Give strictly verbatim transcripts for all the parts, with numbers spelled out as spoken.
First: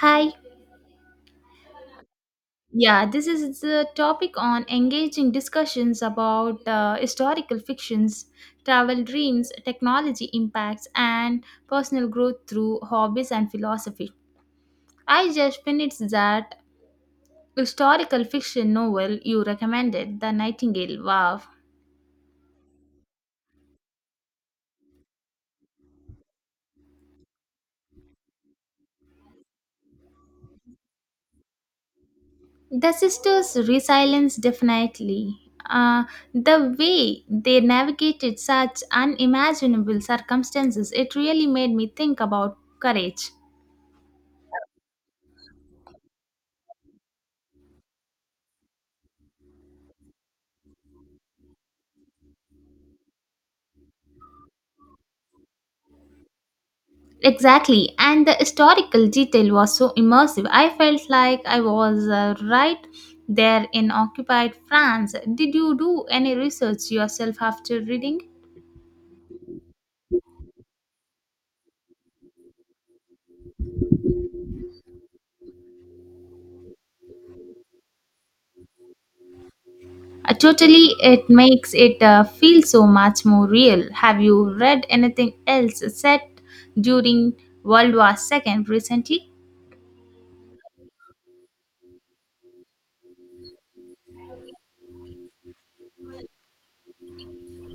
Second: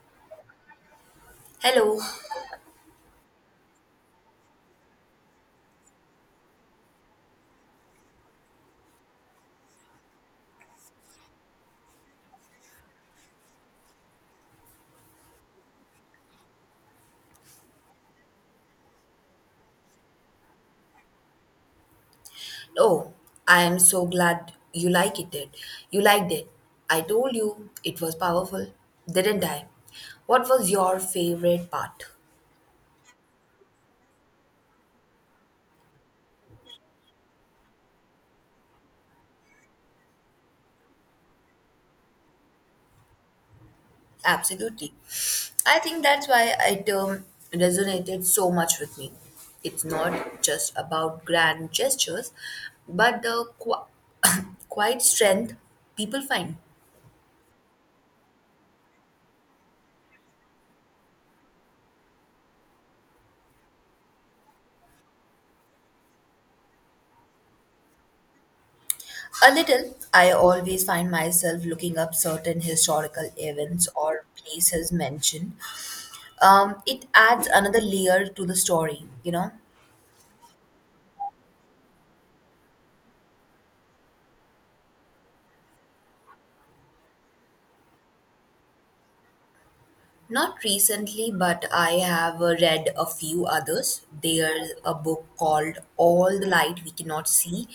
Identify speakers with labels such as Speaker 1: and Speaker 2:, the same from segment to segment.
Speaker 1: Hi.
Speaker 2: Hello.
Speaker 1: Yeah, this is the topic on engaging discussions about uh, historical fictions, travel dreams, technology impacts, and personal growth through hobbies and philosophy. I just finished that historical fiction novel you recommended, The Nightingale. Wow.
Speaker 2: Oh, I am so glad you like it then. You liked it. I told you it was powerful, didn't I? What was your favorite part?
Speaker 1: The sisters' resilience definitely. Uh, the way they navigated such unimaginable circumstances, it really made me think about courage.
Speaker 2: Absolutely. I think that's why it um, resonated so much with me. It's not just about grand gestures, but the qu- quiet strength people find.
Speaker 1: Exactly, and the historical detail was so immersive. I felt like I was uh, right there in occupied France. Did you do any research yourself after reading?
Speaker 2: A little, I always find myself looking up certain historical events or places mentioned um, It adds another layer to the story, you know.
Speaker 1: Uh, totally, it makes it uh, feel so much more real. Have you read anything else set during World War two recently?
Speaker 2: Not recently, but I have uh, read a few others. There's a book called All the Light We Cannot See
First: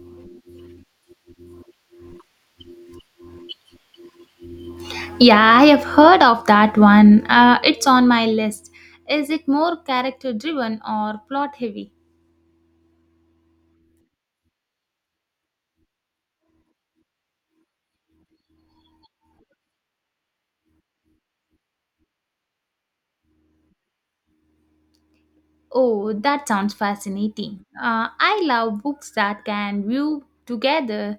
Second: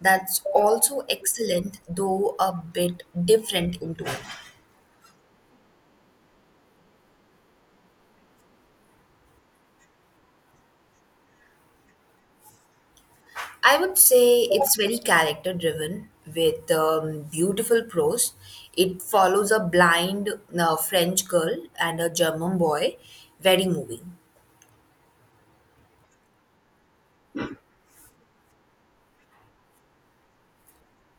Speaker 2: that's also excellent, though a bit different in tone.
Speaker 1: Yeah, I have heard of that one. Uh, it's on my list. Is it more character driven or plot heavy?
Speaker 2: I would say it's very character driven with um, beautiful prose. It follows a blind uh, French girl and a German boy, very moving.
Speaker 1: Oh, that sounds fascinating. Uh, I love books that can view together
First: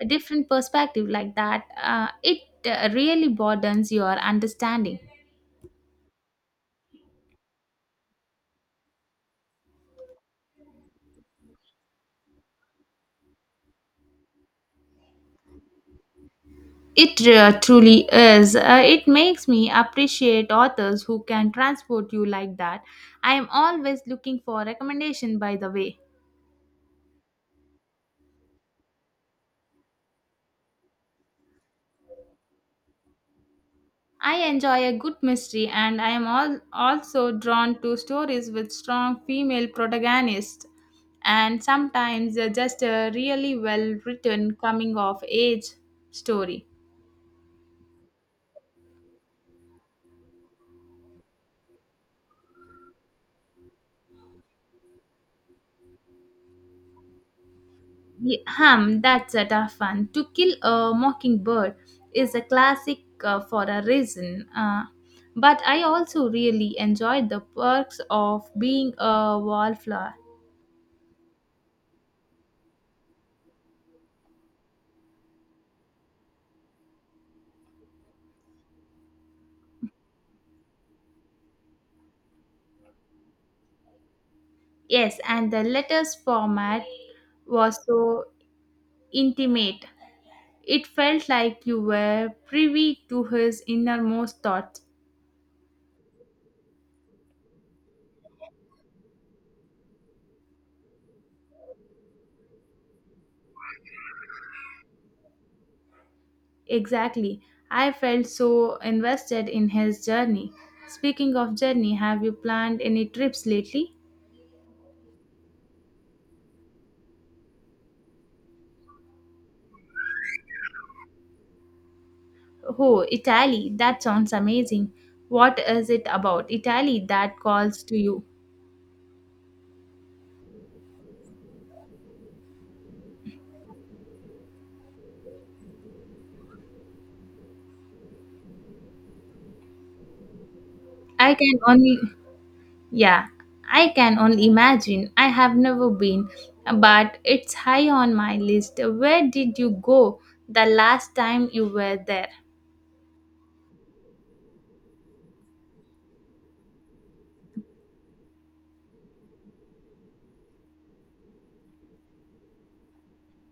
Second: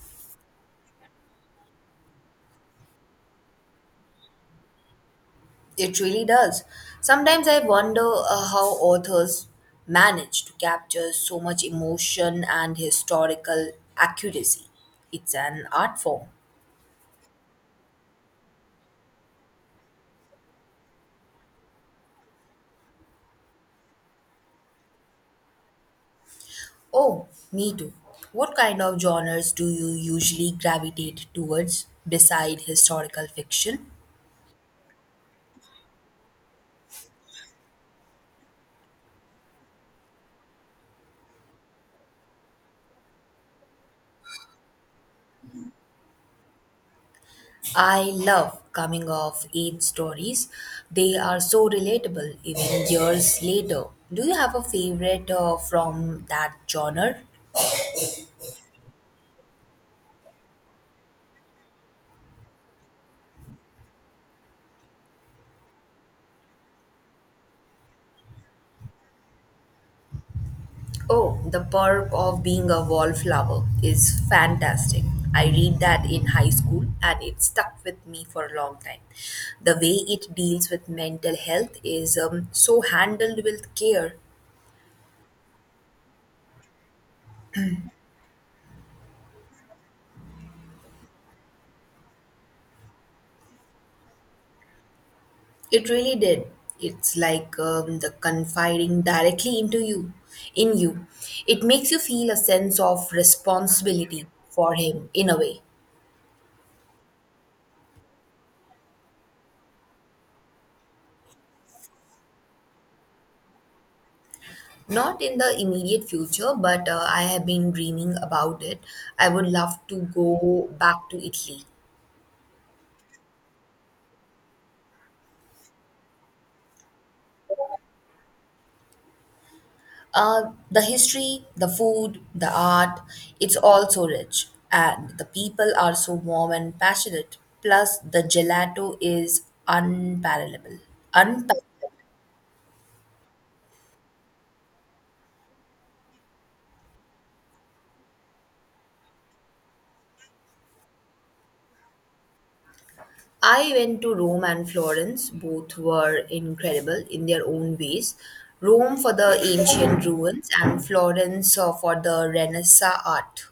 Speaker 1: a different perspective like that. Uh, it uh, really broadens your understanding.
Speaker 2: It really does. Sometimes I wonder uh, how authors manage to capture so much emotion and historical accuracy. It's an art form.
Speaker 1: It uh, truly is. Uh, it makes me appreciate authors who can transport you like that. I am always looking for recommendation, by the way.
Speaker 2: Oh, me too. What kind of genres do you usually gravitate towards beside historical fiction?
Speaker 1: I enjoy a good mystery and I am all, also drawn to stories with strong female protagonists and sometimes uh, just a really well written coming of age story.
Speaker 2: I love coming of age stories. They are so relatable even years later. Do you have a favorite uh, from that genre?
Speaker 1: Ye- Hum, that's a tough one. To Kill a Mockingbird is a classic uh, for a reason. Uh, but I also really enjoyed the perks of being a wallflower.
Speaker 2: Oh, The Perk of Being a Wallflower is fantastic. I read that in high school and it stuck with me for a long time. The way it deals with mental health is um, so handled with care.
Speaker 1: Yes, and the letters format was so intimate. It felt like you were privy to his innermost thoughts.
Speaker 2: It really did. It's like um, the confiding directly into you, in you. It makes you feel a sense of responsibility for him in a way.
Speaker 1: Exactly. I felt so invested in his journey. Speaking of journey, have you planned any trips lately?
Speaker 2: Not in the immediate future, but uh, I have been dreaming about it. I would love to go back to Italy.
Speaker 1: Oh, Italy. That sounds amazing. What is it about Italy that calls to you?
Speaker 2: Uh, the history, the food, the art, it's all so rich. And the people are so warm and passionate. Plus, the gelato is unparalleled.
Speaker 1: I can
Speaker 2: Unparalleled.
Speaker 1: only, yeah, I can only imagine. I have never been, but it's high on my list. Where did you go the last time you were there?
Speaker 2: I went to Rome and Florence. Both were incredible in their own ways. Rome for the ancient ruins and Florence uh, for the Renaissance art.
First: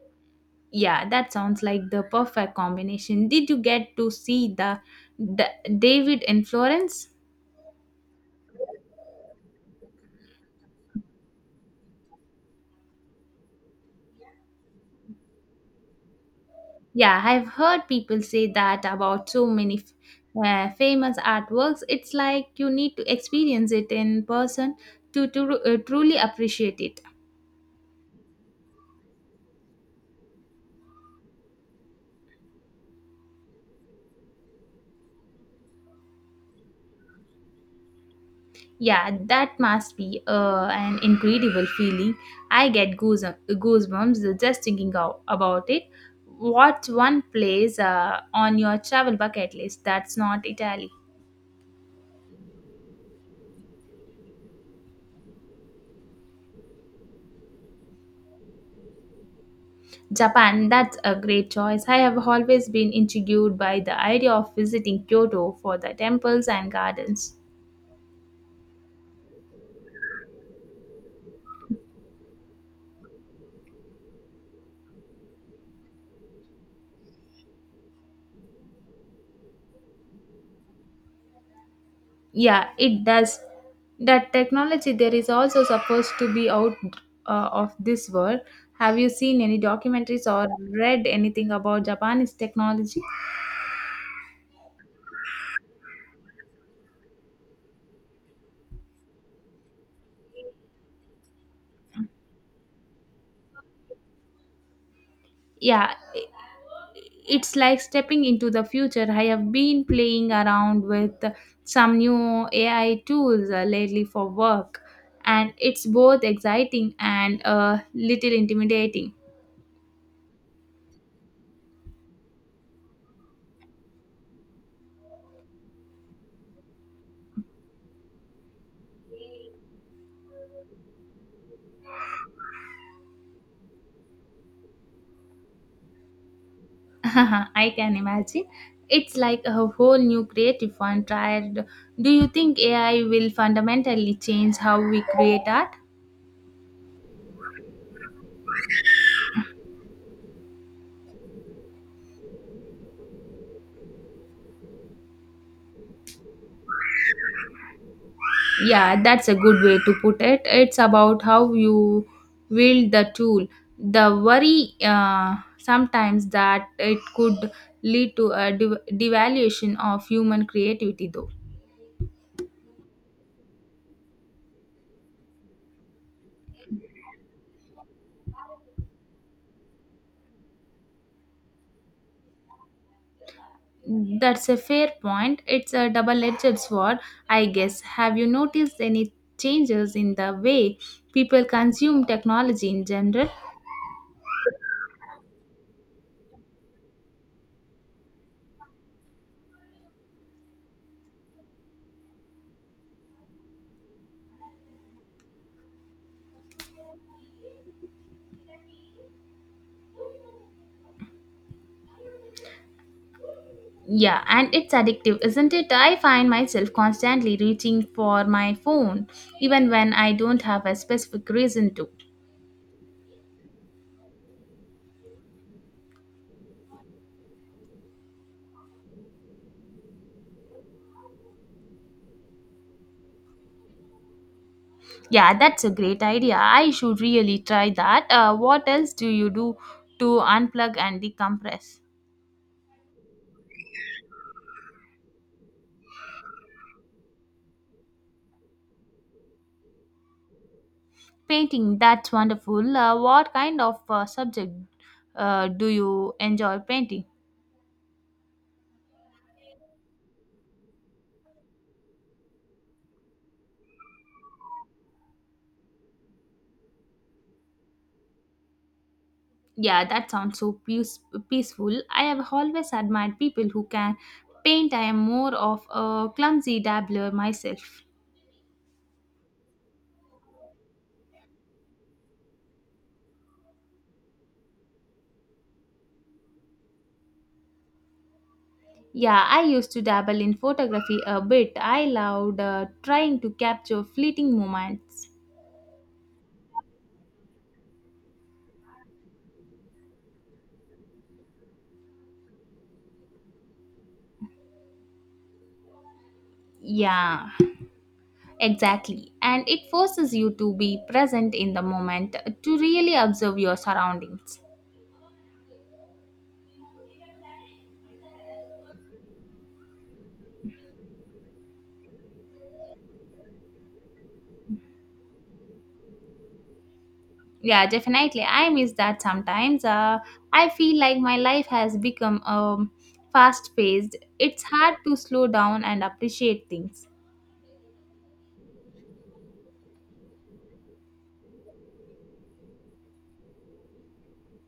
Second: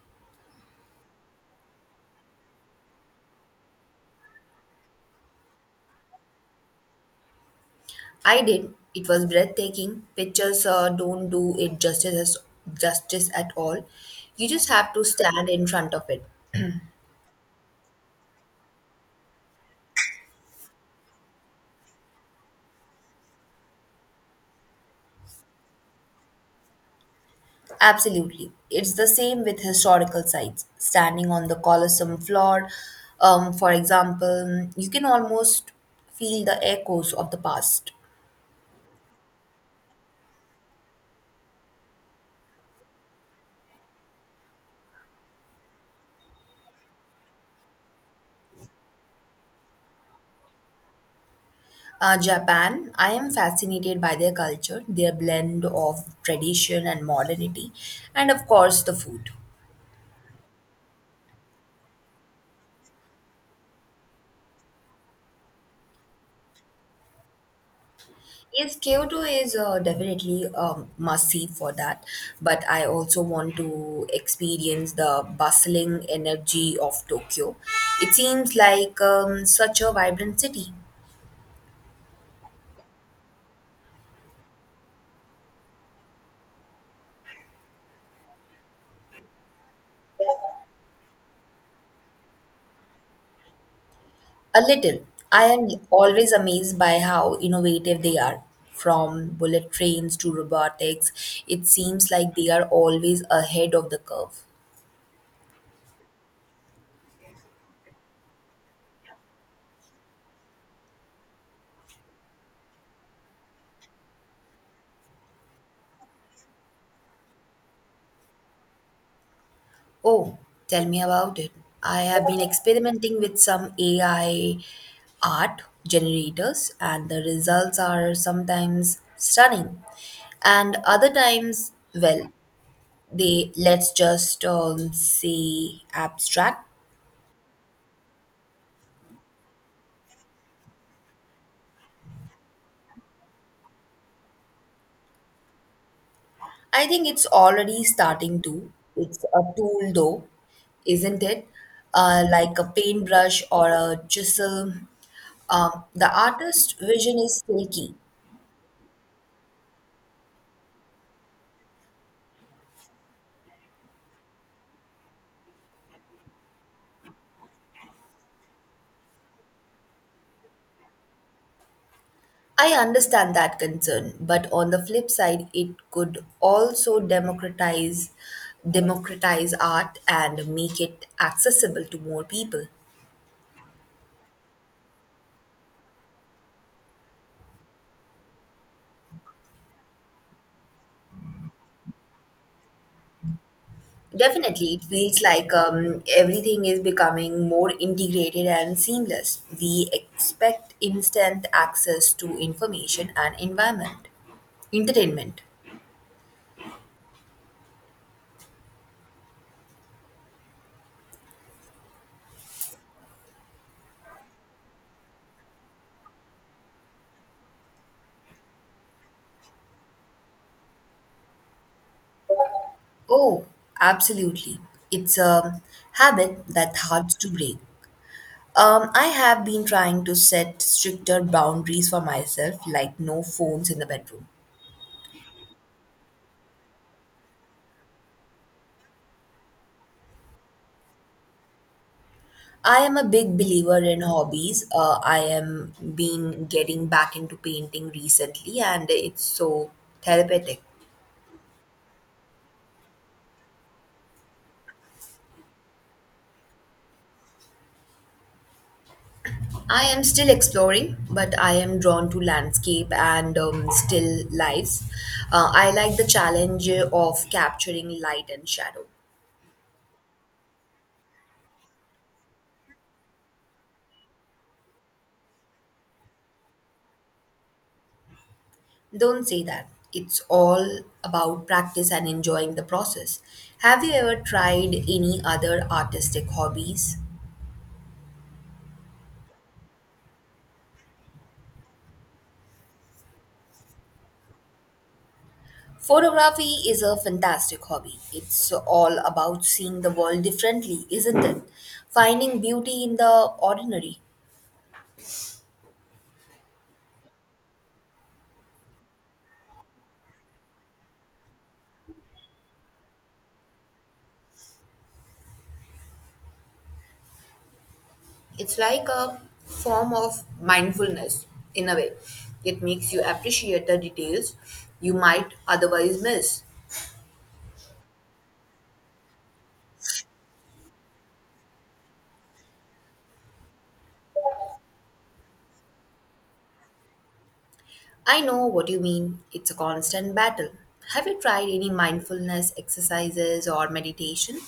Speaker 1: Yeah, that sounds like the perfect combination. Did you get to see the, the David in Florence?
Speaker 2: I did. It was breathtaking. Pictures uh, don't do it justice justice at all. You just have to stand in front of it.
Speaker 1: Yeah, I've heard people say that about so many f- uh, famous artworks. It's like you need to experience it in person to, to uh, truly appreciate it.
Speaker 2: Absolutely. It's the same with historical sites. Standing on the Colosseum floor, um, for example, you can almost feel the echoes of the past.
Speaker 1: Yeah, that must be uh, an incredible feeling. I get goose- goosebumps just thinking out about it. What's one place uh, on your travel bucket list that's not Italy?
Speaker 2: Uh, Japan, I am fascinated by their culture, their blend of tradition and modernity, and of course the food.
Speaker 1: Japan, that's a great choice. I have always been intrigued by the idea of visiting Kyoto for the temples and gardens.
Speaker 2: Yes, Kyoto is uh, definitely a must see for that. But I also want to experience the bustling energy of Tokyo. It seems like um, such a vibrant city.
Speaker 1: Yeah, it does. That technology there is also supposed to be out uh, of this world. Have you seen any documentaries or read anything about Japanese technology?
Speaker 2: A little. I am always amazed by how innovative they are. From bullet trains to robotics, it seems like they are always ahead of the curve.
Speaker 1: Yeah, it's like stepping into the future. I have been playing around with some new A I tools uh, lately for work, and it's both exciting and a little intimidating.
Speaker 2: Oh, tell me about it. I have been experimenting with some A I art generators, and the results are sometimes stunning, and other times, well, they let's just um, say abstract.
Speaker 1: I can imagine. It's like a whole new creative frontier. Do you think A I will fundamentally change how we create art?
Speaker 2: I think it's already starting to. It's a tool, though, isn't it? Uh, like a paintbrush or a chisel. Um, the artist's vision is still key.
Speaker 1: Yeah, that's a good way to put it. It's about how you wield the tool. The worry uh, sometimes that it could lead to a dev- devaluation of human creativity, though.
Speaker 2: I understand that concern, but on the flip side, it could also democratize democratize art and make it accessible to more people.
Speaker 1: That's a fair point. It's a double edged sword, I guess. Have you noticed any changes in the way people consume technology in general?
Speaker 2: Definitely, it feels like um, everything is becoming more integrated and seamless. We expect instant access to information and environment, entertainment.
Speaker 1: Yeah, and it's addictive, isn't it? I find myself constantly reaching for my phone, even when I don't have a specific reason to.
Speaker 2: Oh, absolutely. It's a habit that's hard to break. Um, I have been trying to set stricter boundaries for myself, like no phones in the bedroom.
Speaker 1: Yeah, that's a great idea. I should really try that. Uh, what else do you do to unplug and decompress?
Speaker 2: I am a big believer in hobbies. Uh, I am been getting back into painting recently, and it's so therapeutic.
Speaker 1: Painting, that's wonderful. Uh, what kind of uh, subject uh, do you enjoy painting?
Speaker 2: I am still exploring, but I am drawn to landscape and um, still lives. Uh, I like the challenge of capturing light and shadow.
Speaker 1: Yeah, that sounds so peace- peaceful. I have always admired people who can paint. I am more of a clumsy dabbler myself.
Speaker 2: Don't say that. It's all about practice and enjoying the process. Have you ever tried any other artistic hobbies?
Speaker 1: Yeah, I used to dabble in photography a bit. I loved uh, trying to capture fleeting moments.
Speaker 2: Photography is a fantastic hobby. It's all about seeing the world differently, isn't it? Finding beauty in the ordinary.
Speaker 1: Yeah, exactly. And it forces you to be present in the moment, to really observe your surroundings.
Speaker 2: It's like a form of mindfulness in a way. It makes you appreciate the details you might otherwise miss.
Speaker 1: Yeah, definitely. I miss that sometimes. Uh, I feel like my life has become um, fast paced. It's hard to slow down and appreciate things.
Speaker 2: I know what you mean. It's a constant battle. Have you tried any mindfulness exercises or meditation?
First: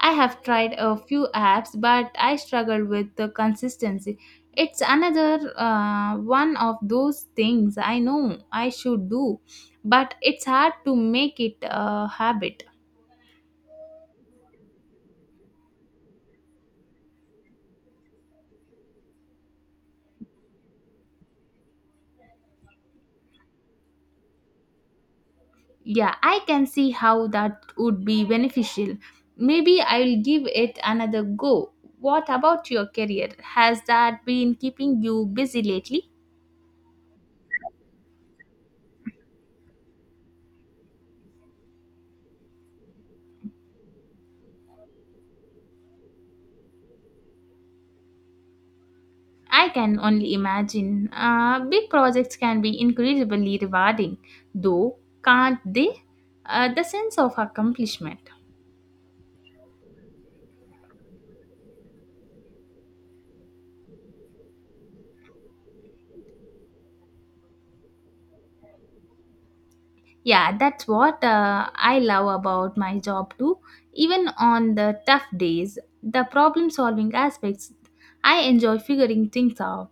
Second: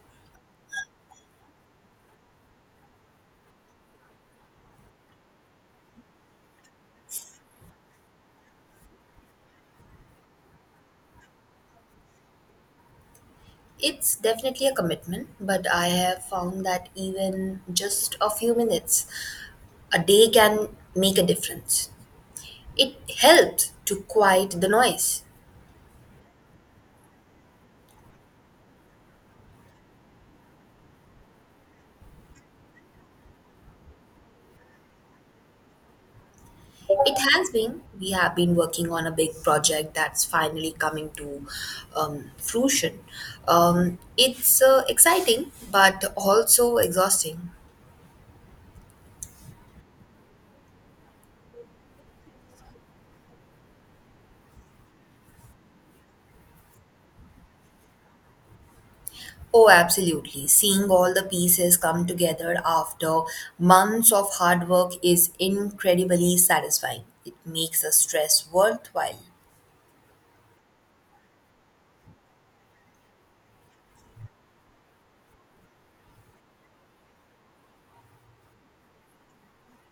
Speaker 1: I have tried a few apps, but I struggle with the consistency. It's another uh, one of those things I know I should do, but it's hard to make it a habit.
Speaker 2: It's definitely a commitment, but I have found that even just a few minutes a day can make a difference. It helps to quiet the noise.
Speaker 1: Yeah, I can see how that would be beneficial. Maybe I'll give it another go. What about your career? Has that been keeping you busy lately?
Speaker 2: It has been, we have been working on a big project that's finally coming to um, fruition. Um, it's uh, exciting, but also exhausting.
Speaker 1: I can only imagine. Uh, big projects can be incredibly rewarding, though, can't they? Uh, the sense of accomplishment.
Speaker 2: Oh, absolutely. Seeing all the pieces come together after months of hard work is incredibly satisfying. It makes the stress worthwhile.
Speaker 1: Yeah, that's what uh, I love about my job too. Even on the tough days, the problem solving aspects, I enjoy figuring things out.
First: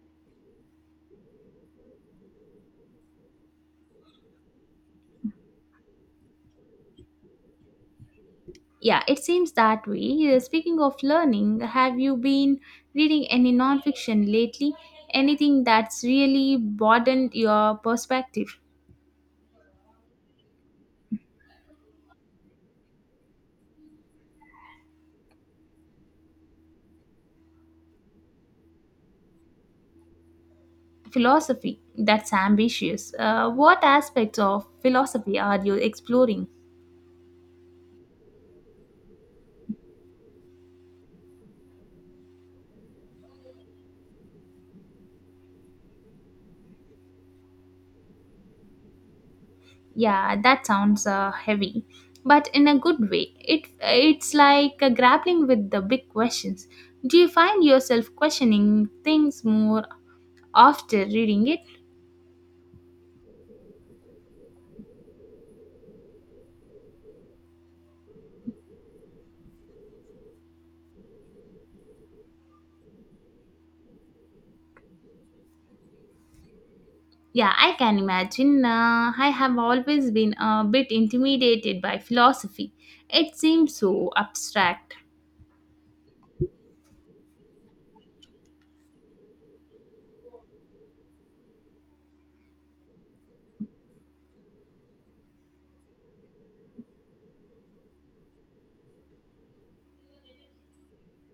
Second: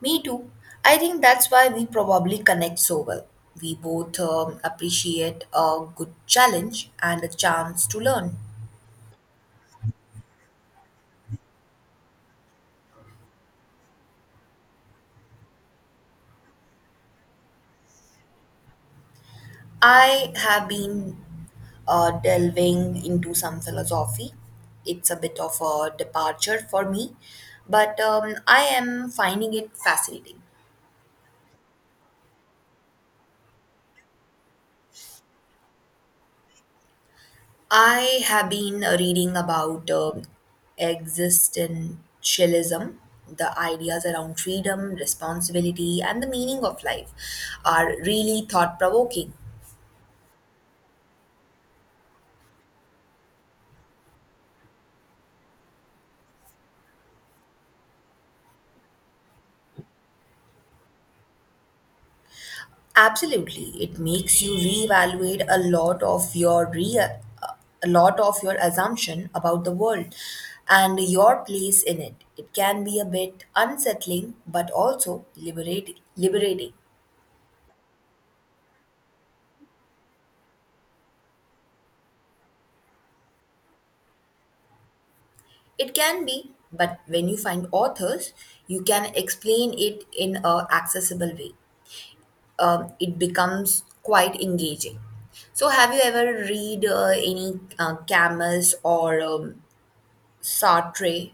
Speaker 2: Me too. I think that's why we probably connect so well. We both um, appreciate a good challenge and a chance to learn.
Speaker 1: Yeah, it seems that way. Uh, Speaking of learning, have you been reading any nonfiction lately? Anything that's really broadened your perspective?
Speaker 2: I have been uh, delving into some philosophy. It's a bit of a departure for me, but um, I am finding it fascinating.
Speaker 1: Philosophy, that's ambitious. Uh, what aspects of philosophy are you exploring?
Speaker 2: I have been uh, reading about um existentialism. The ideas around freedom, responsibility, and the meaning of life are really thought provoking.
Speaker 1: Yeah, that sounds uh, heavy, but in a good way. It it's like uh, grappling with the big questions. Do you find yourself questioning things more after reading it?
Speaker 2: Absolutely, it makes you reevaluate a lot of your real, a lot of your assumption about the world and your place in it. It can be a bit unsettling, but also liberate, liberating.
Speaker 1: Yeah, I can imagine. Uh, I have always been a bit intimidated by philosophy. It seems so abstract.
Speaker 2: It can be, but when you find authors, you can explain it in a accessible way. Um, it becomes quite engaging. So, have you ever read uh, any uh, Camus or um, Sartre?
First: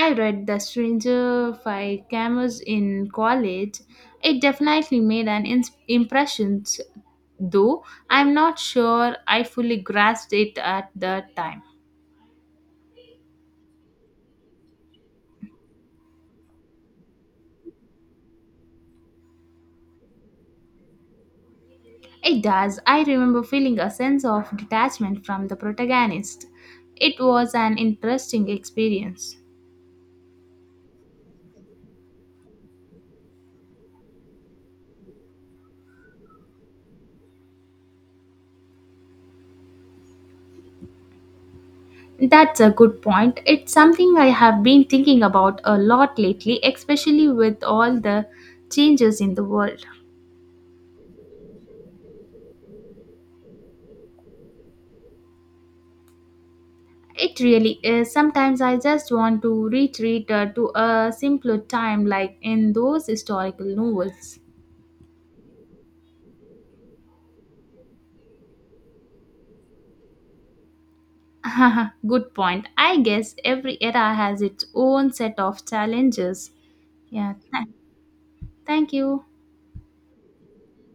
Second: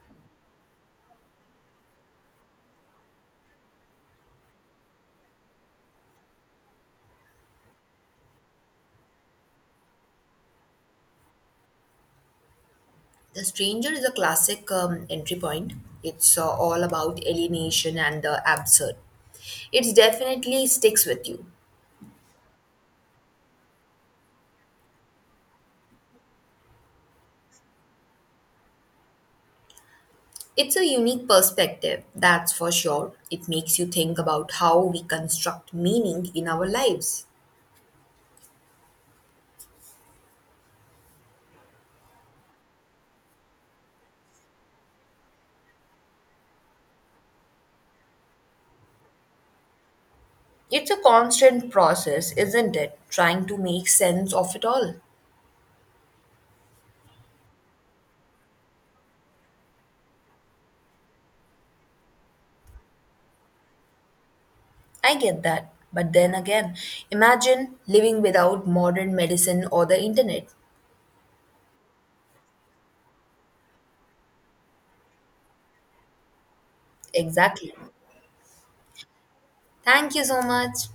Speaker 1: I read The Stranger by Camus in college. It definitely made an ins- impression, though I'm not sure I fully grasped it at the time.
Speaker 2: The Stranger is a classic um, entry point. It's uh, all about alienation and the absurd. It definitely sticks with you.
Speaker 1: It does. I remember feeling a sense of detachment from the protagonist. It was an interesting experience.
Speaker 2: It's a unique perspective, that's for sure. It makes you think about how we construct meaning in our lives.
Speaker 1: That's a good point. It's something I have been thinking about a lot lately, especially with all the changes in the world.
Speaker 2: It's a constant process, isn't it? Trying to make sense of it all.
Speaker 1: It really is. Sometimes I just want to retreat uh, to a simpler time, like in those historical novels.
Speaker 2: I get that. But then again, imagine living without modern medicine or the internet.
Speaker 1: Good point. I guess every era has its own set of challenges. Yeah, th-
Speaker 2: Exactly.
Speaker 1: thank you.
Speaker 2: Thank you so much.